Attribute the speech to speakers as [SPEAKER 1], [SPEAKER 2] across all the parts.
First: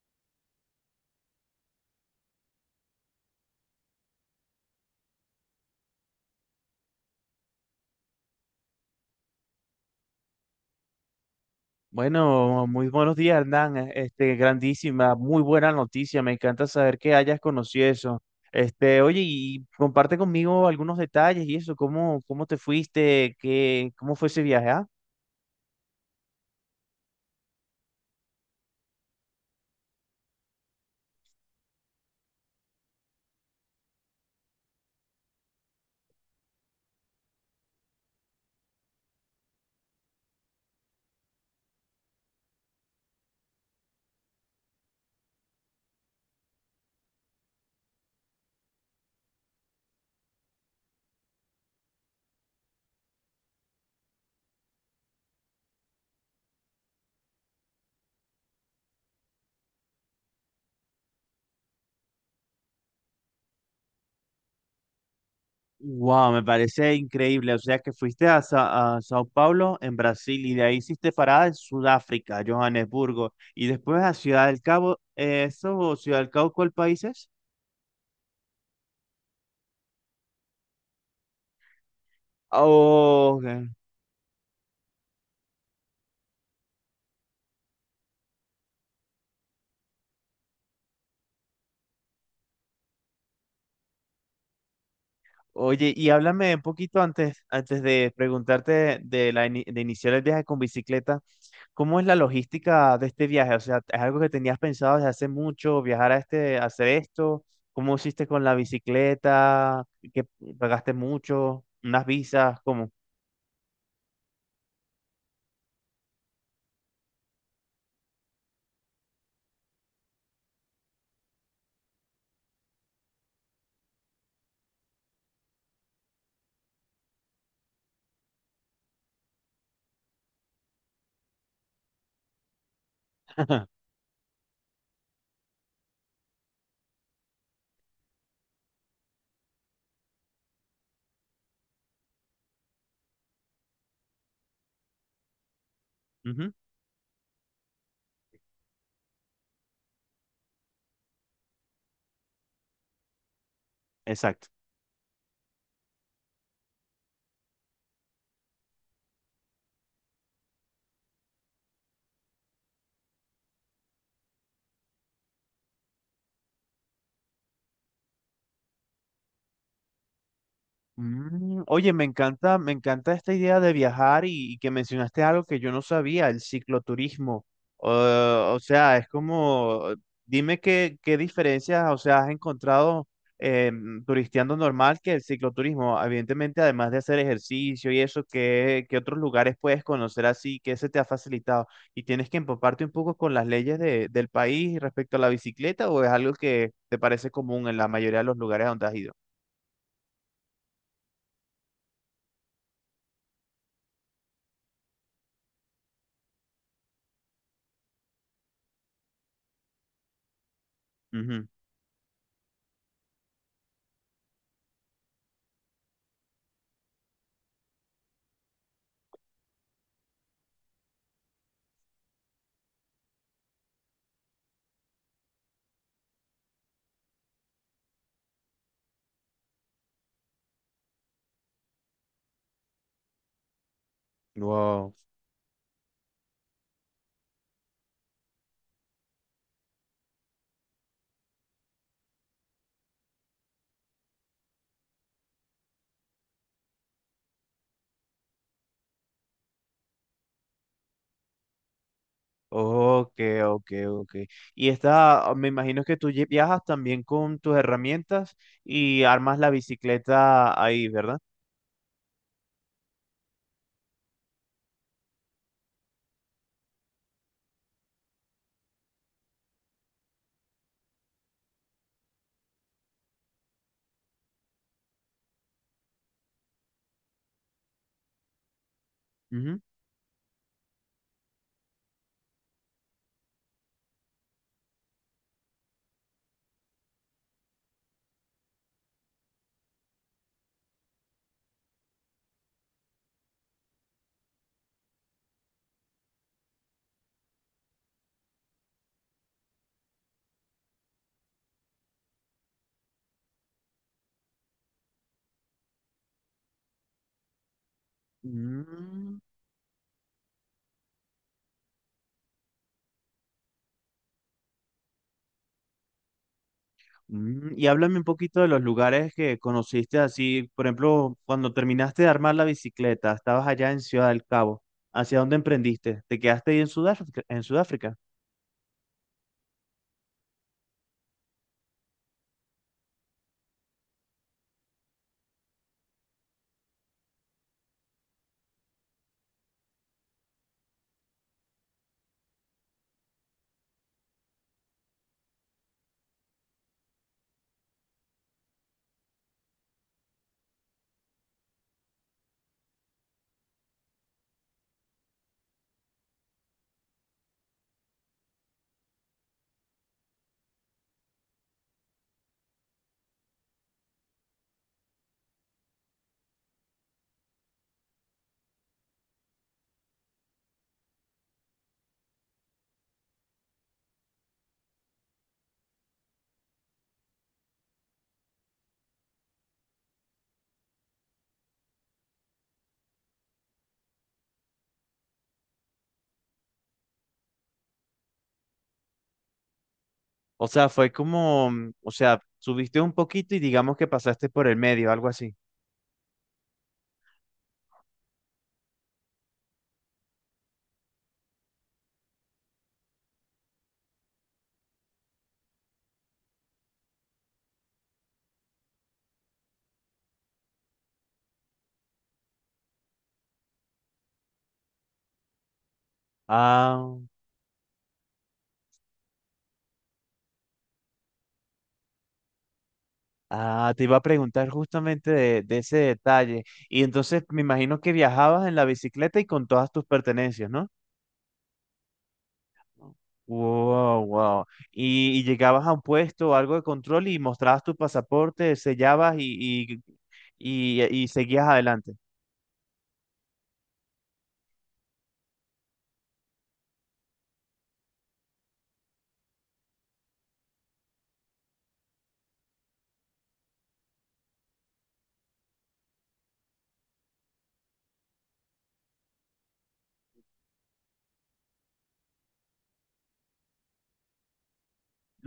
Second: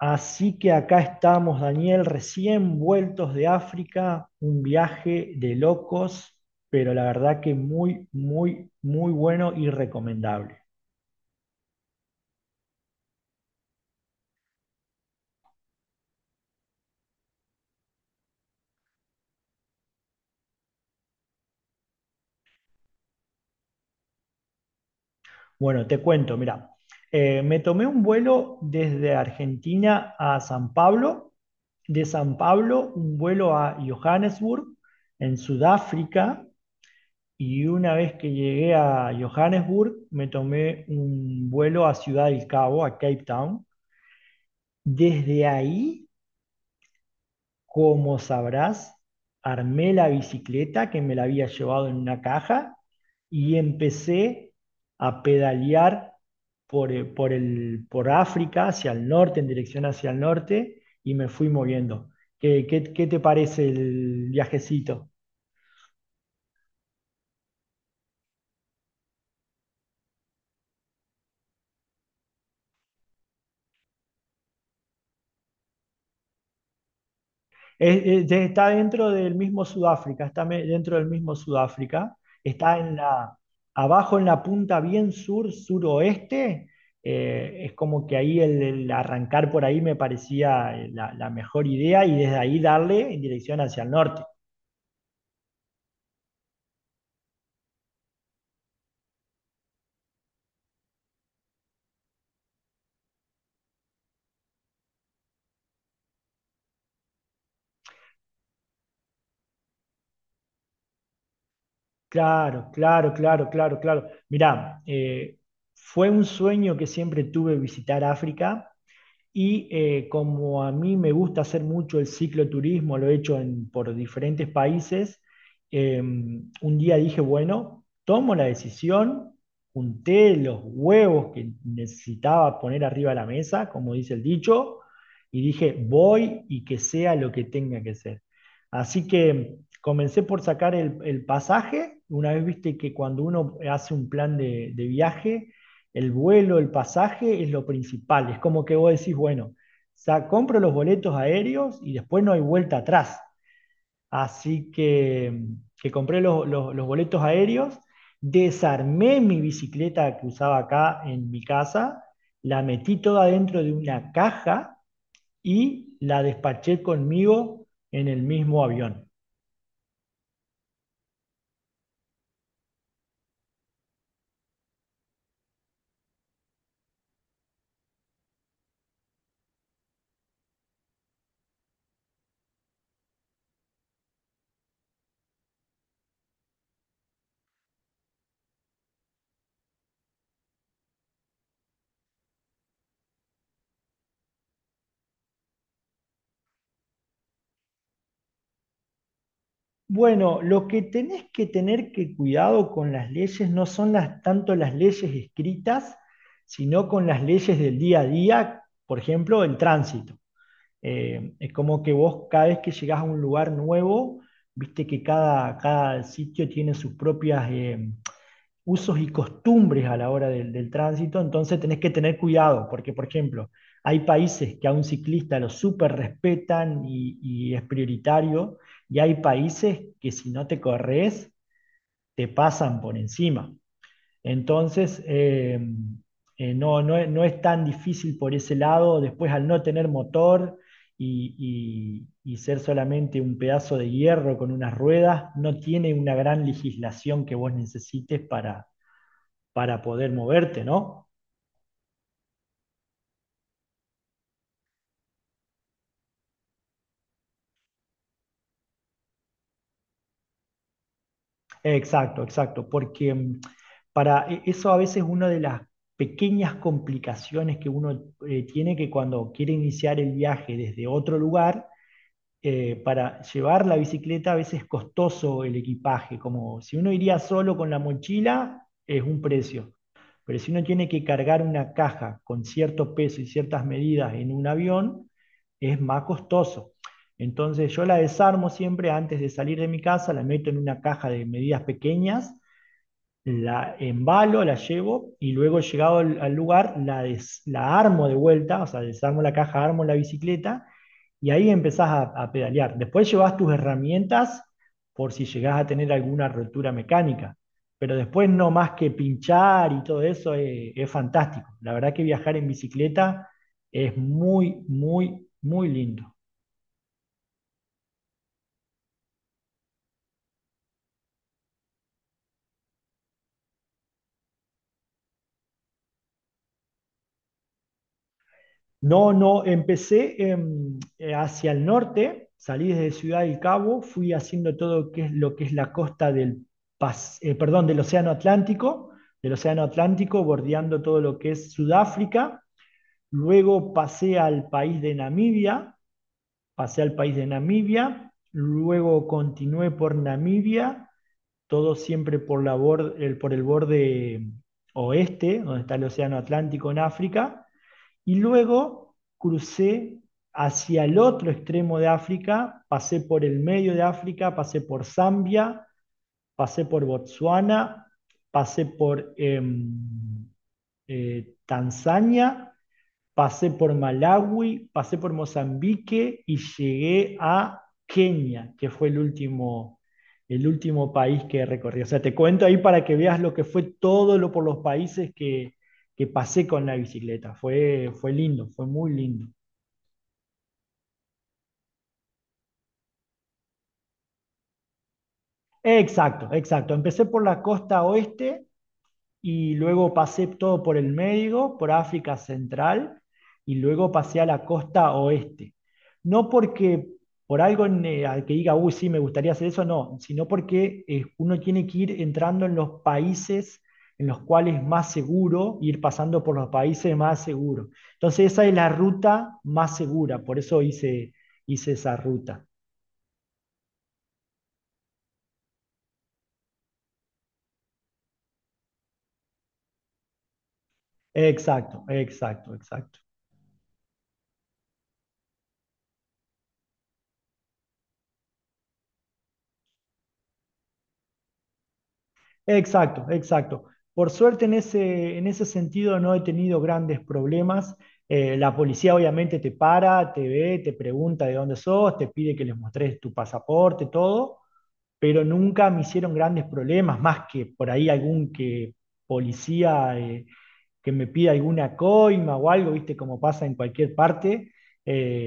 [SPEAKER 1] Así que acá estamos, Daniel, recién vueltos de África, un viaje de locos, pero la verdad que muy, muy, muy bueno y recomendable.
[SPEAKER 2] Bueno, muy buenos días, Hernán. Grandísima, muy buena noticia. Me encanta saber que hayas conocido eso. Oye, y comparte conmigo algunos detalles y eso, cómo te fuiste, cómo fue ese viaje, ¿ah?
[SPEAKER 1] Bueno, te cuento, mira, me tomé un vuelo desde Argentina a San Pablo, de San Pablo un vuelo a Johannesburg, en Sudáfrica, y una vez que llegué a Johannesburg, me tomé un vuelo a Ciudad del Cabo, a Cape Town. Desde ahí, como sabrás, armé la bicicleta que me la había llevado en una caja y empecé a pedalear por por África, hacia el norte, en dirección hacia el norte, y me fui moviendo. ¿Qué te parece el viajecito?
[SPEAKER 2] Wow, me parece increíble. O sea que fuiste a, a Sao Paulo, en Brasil, y de ahí hiciste parada en Sudáfrica, Johannesburgo, y después a Ciudad del Cabo. ¿Eso, Ciudad del Cabo, cuál país es?
[SPEAKER 1] Está dentro del mismo Sudáfrica, dentro del mismo Sudáfrica, está en la,
[SPEAKER 2] Oh, ok.
[SPEAKER 1] abajo en la punta bien sur, suroeste, es como que ahí el arrancar por ahí me parecía la mejor idea y desde ahí darle en dirección hacia el norte.
[SPEAKER 2] Oye, y háblame un poquito antes, antes de preguntarte de iniciar el viaje con bicicleta, ¿cómo es la logística de este viaje? O sea, ¿es algo que tenías pensado desde hace mucho, viajar a este, hacer esto? ¿Cómo hiciste con la bicicleta? ¿Qué pagaste mucho? ¿Unas visas?
[SPEAKER 1] Claro,
[SPEAKER 2] ¿Cómo?
[SPEAKER 1] claro, claro, claro, claro. Mirá, fue un sueño que siempre tuve visitar África. Y como a mí me gusta hacer mucho el cicloturismo, lo he hecho en- por diferentes países. Un día dije, bueno, tomo la decisión, junté los huevos que necesitaba poner arriba de la mesa, como dice el dicho, y dije, voy y que sea lo que tenga que ser. Así que comencé por sacar el pasaje. Una vez viste que cuando uno hace un plan de viaje, el
[SPEAKER 2] Ujú.
[SPEAKER 1] vuelo, el pasaje es lo principal. Es como que vos decís, bueno, compro los boletos aéreos y después no hay vuelta atrás.
[SPEAKER 2] Exacto.
[SPEAKER 1] Así que compré los boletos aéreos, desarmé mi bicicleta que usaba acá en mi casa, la metí toda dentro de una caja y la despaché conmigo en el mismo avión.
[SPEAKER 2] Mm, oye, me encanta esta idea de viajar y que mencionaste algo que yo no sabía, el cicloturismo. Eh, o sea, es como, dime qué diferencias, o sea, has encontrado eh, turisteando normal que el cicloturismo. Evidentemente, además de hacer ejercicio y eso, ¿ qué otros lugares puedes conocer así? ¿Qué se te ha facilitado? ¿Y tienes que empaparte un poco con las leyes del país respecto a la bicicleta o es algo que te parece común en la mayoría de los lugares donde has ido?
[SPEAKER 1] Bueno, lo que tenés que tener que cuidado con las leyes no son las, tanto las leyes escritas, sino con las leyes del día a día, por ejemplo, el tránsito.
[SPEAKER 2] Ujú.
[SPEAKER 1] Es como que vos cada vez que llegás a un lugar nuevo, viste que cada, cada sitio tiene sus propias usos y costumbres a la hora del tránsito, entonces tenés que tener cuidado, porque por ejemplo, hay países que a un ciclista lo súper respetan y es prioritario, y hay países que si no te corres, te pasan por encima.
[SPEAKER 2] Wow.
[SPEAKER 1] Entonces, no es tan difícil por ese lado. Después, al no tener motor y ser solamente un pedazo de hierro con unas ruedas, no tiene una gran legislación que vos necesites para poder moverte, ¿no?
[SPEAKER 2] Ok, ok, ok. Y esta, me imagino que viajas también con tus herramientas y armas la bicicleta ahí, ¿verdad?
[SPEAKER 1] Exacto, exacto, porque mm, eso a veces es una de las pequeñas complicaciones que uno tiene, que cuando quiere iniciar el viaje desde otro lugar, para llevar la bicicleta a veces es costoso el equipaje. Como si uno iría solo con la mochila, es un
[SPEAKER 2] Ujú.
[SPEAKER 1] precio. Pero si uno tiene que cargar una caja con cierto peso y ciertas medidas en un avión, es más costoso. Entonces yo la desarmo siempre antes de salir de mi casa, la meto en una caja de medidas pequeñas, la embalo, la llevo y luego llegado al lugar la armo de vuelta, o sea, desarmo la caja, armo la bicicleta y ahí empezás a pedalear. Después llevas tus herramientas por si llegás a tener alguna rotura mecánica, pero después no más que
[SPEAKER 2] Mm,
[SPEAKER 1] pinchar y todo eso es fantástico. La verdad que viajar en bicicleta es muy, muy, muy lindo.
[SPEAKER 2] mm. Y háblame un poquito de los lugares que conociste así, por ejemplo, cuando terminaste de armar la bicicleta, estabas allá en Ciudad del Cabo, ¿hacia dónde emprendiste? ¿Te quedaste ahí en Sudáfrica, en Sudáfrica?
[SPEAKER 1] No, no, empecé hacia el norte, salí desde Ciudad del Cabo, fui haciendo todo que es lo que es la costa del perdón, del Océano Atlántico, bordeando todo lo que es Sudáfrica, luego pasé al país de Namibia, pasé al país de Namibia, luego continué por Namibia, todo siempre por, por el borde oeste, donde está el Océano Atlántico en África. Y luego crucé hacia el otro extremo de África, pasé por el medio de África, pasé por Zambia, pasé por Botsuana, pasé por Tanzania, pasé por Malawi, pasé por Mozambique y llegué a Kenia, que fue el último país que recorrí. O sea, te cuento ahí para que veas lo que fue todo lo por los países que pasé con la bicicleta. Fue, fue lindo, fue muy lindo.
[SPEAKER 2] O sea, fue como, mm, o sea, subiste un poquito y digamos que pasaste por el medio, algo así.
[SPEAKER 1] Exacto, exacto. Empecé por la costa oeste y luego pasé todo por el Médico, por África Central y luego pasé a la costa oeste. No porque por algo en, al que diga, uy, sí, me gustaría hacer eso, no, sino porque uno tiene que ir entrando en los países en los cuales es más seguro, ir pasando por los países
[SPEAKER 2] Ah.
[SPEAKER 1] más seguros. Entonces esa es la ruta más segura, por eso hice, hice esa ruta.
[SPEAKER 2] Ah, te iba a preguntar justamente de ese detalle. Y entonces me imagino que viajabas en la bicicleta y con todas tus pertenencias, ¿no?
[SPEAKER 1] Exacto, exacto, exacto.
[SPEAKER 2] Wow, wow. Y llegabas a un puesto o algo de control y mostrabas tu pasaporte, sellabas y seguías adelante.
[SPEAKER 1] Exacto, exacto. Por suerte en ese sentido no he tenido grandes problemas. La policía obviamente te para, te ve, te pregunta de dónde sos, te pide que les mostres tu pasaporte, todo, pero nunca me hicieron grandes problemas, más que por ahí algún que policía que me pida alguna coima o algo, viste, como pasa en cualquier parte,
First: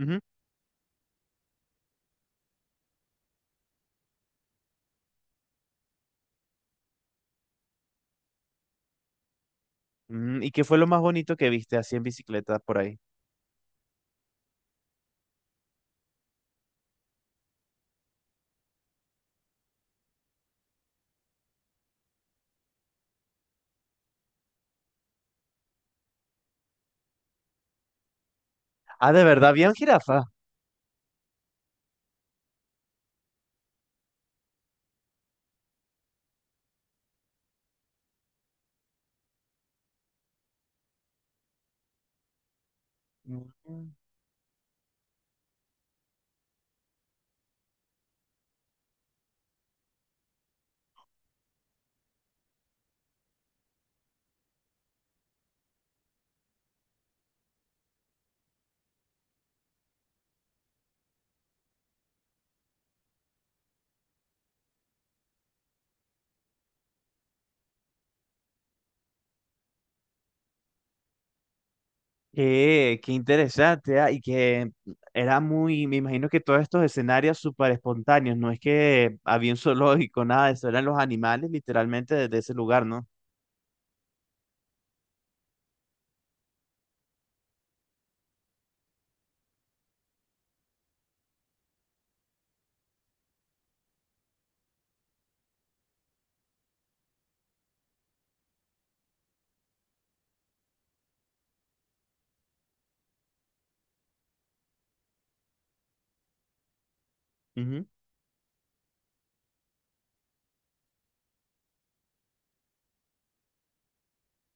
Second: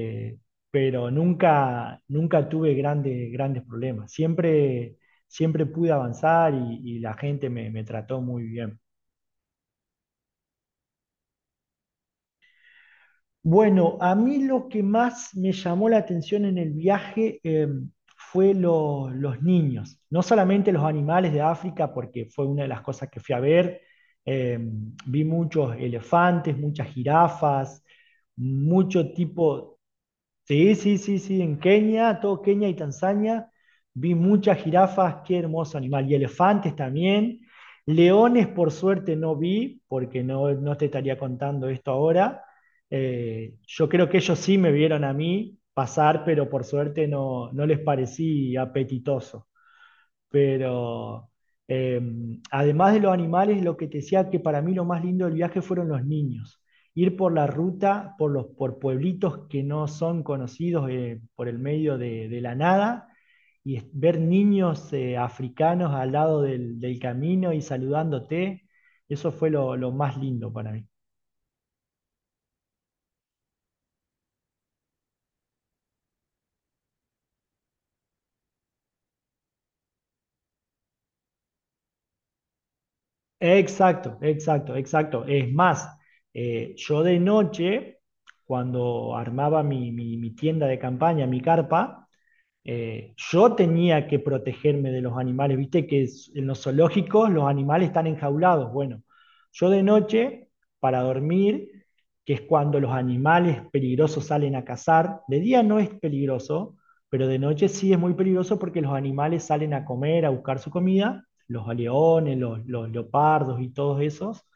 [SPEAKER 2] Ujú.
[SPEAKER 1] pero nunca, nunca tuve grandes, grandes problemas. Siempre, siempre pude avanzar y la gente me, me trató muy bien.
[SPEAKER 2] Mm, ¿y qué fue lo más bonito que viste así en bicicleta por ahí?
[SPEAKER 1] Bueno, a mí lo que más me llamó la atención en el viaje los niños, no solamente los animales de África, porque fue una de las cosas que fui a ver. Eh, Vi muchos elefantes, muchas jirafas, mucho
[SPEAKER 2] Ah, de verdad, bien
[SPEAKER 1] tipo.
[SPEAKER 2] jirafa.
[SPEAKER 1] Sí, sí, sí, sí, en Kenia, todo Kenia y Tanzania, vi muchas jirafas, qué hermoso animal, y elefantes también. Leones, por suerte, no vi, porque no, no te estaría contando esto ahora. Yo creo que ellos sí me vieron a mí pasar, pero por suerte no, no les parecí apetitoso. Pero eh, además de los animales, lo que te decía, que para mí lo más lindo del viaje fueron los niños. Ir por la ruta, por los por pueblitos que no son conocidos, por el medio de la nada, y ver niños africanos al lado del camino y saludándote, eso fue lo más lindo para mí.
[SPEAKER 2] Qué interesante, ah, y que era muy, me imagino que todos estos escenarios súper espontáneos, no es que había un zoológico, nada de eso, eran los animales literalmente desde ese lugar, ¿no?
[SPEAKER 1] Exacto, exacto, exacto. Es más, yo de noche, cuando armaba mi, mi tienda de campaña, mi carpa, yo tenía que protegerme de los animales, viste que en los zoológicos los animales están enjaulados. Bueno, yo de noche, para dormir, que es cuando los animales peligrosos salen a cazar, de día no es peligroso, pero de noche
[SPEAKER 2] Ujú.
[SPEAKER 1] sí es muy peligroso porque los animales salen a comer, a buscar su comida, los leones, los leopardos y todos esos.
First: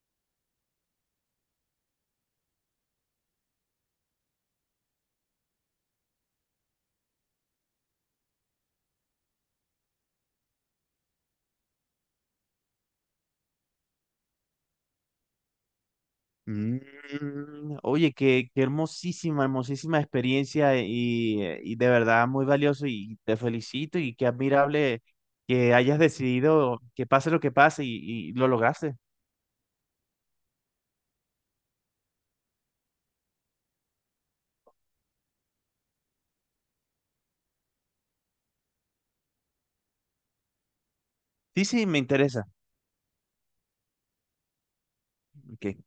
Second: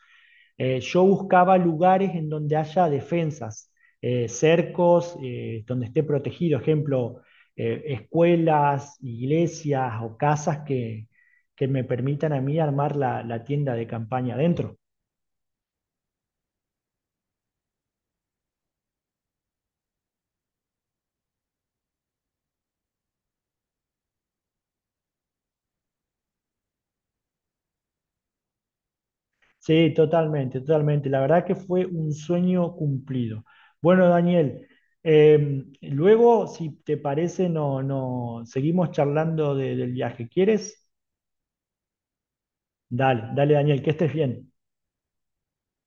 [SPEAKER 1] Yo buscaba lugares en donde haya defensas, cercos, donde esté protegido, ejemplo, escuelas, iglesias o casas que me permitan a mí armar la, la tienda de campaña adentro.
[SPEAKER 2] Mm, oye, qué hermosísima, hermosísima experiencia y de verdad muy valioso y te felicito y qué admirable que hayas decidido que pase lo que pase y lo lograste.
[SPEAKER 1] Sí, totalmente, totalmente. La verdad que fue un sueño cumplido. Bueno, Daniel, luego, si te parece, no, no, seguimos charlando del viaje. ¿Quieres?
[SPEAKER 2] Sí, sí, me interesa.
[SPEAKER 1] Dale, dale, Daniel, que estés bien.
[SPEAKER 2] Ok.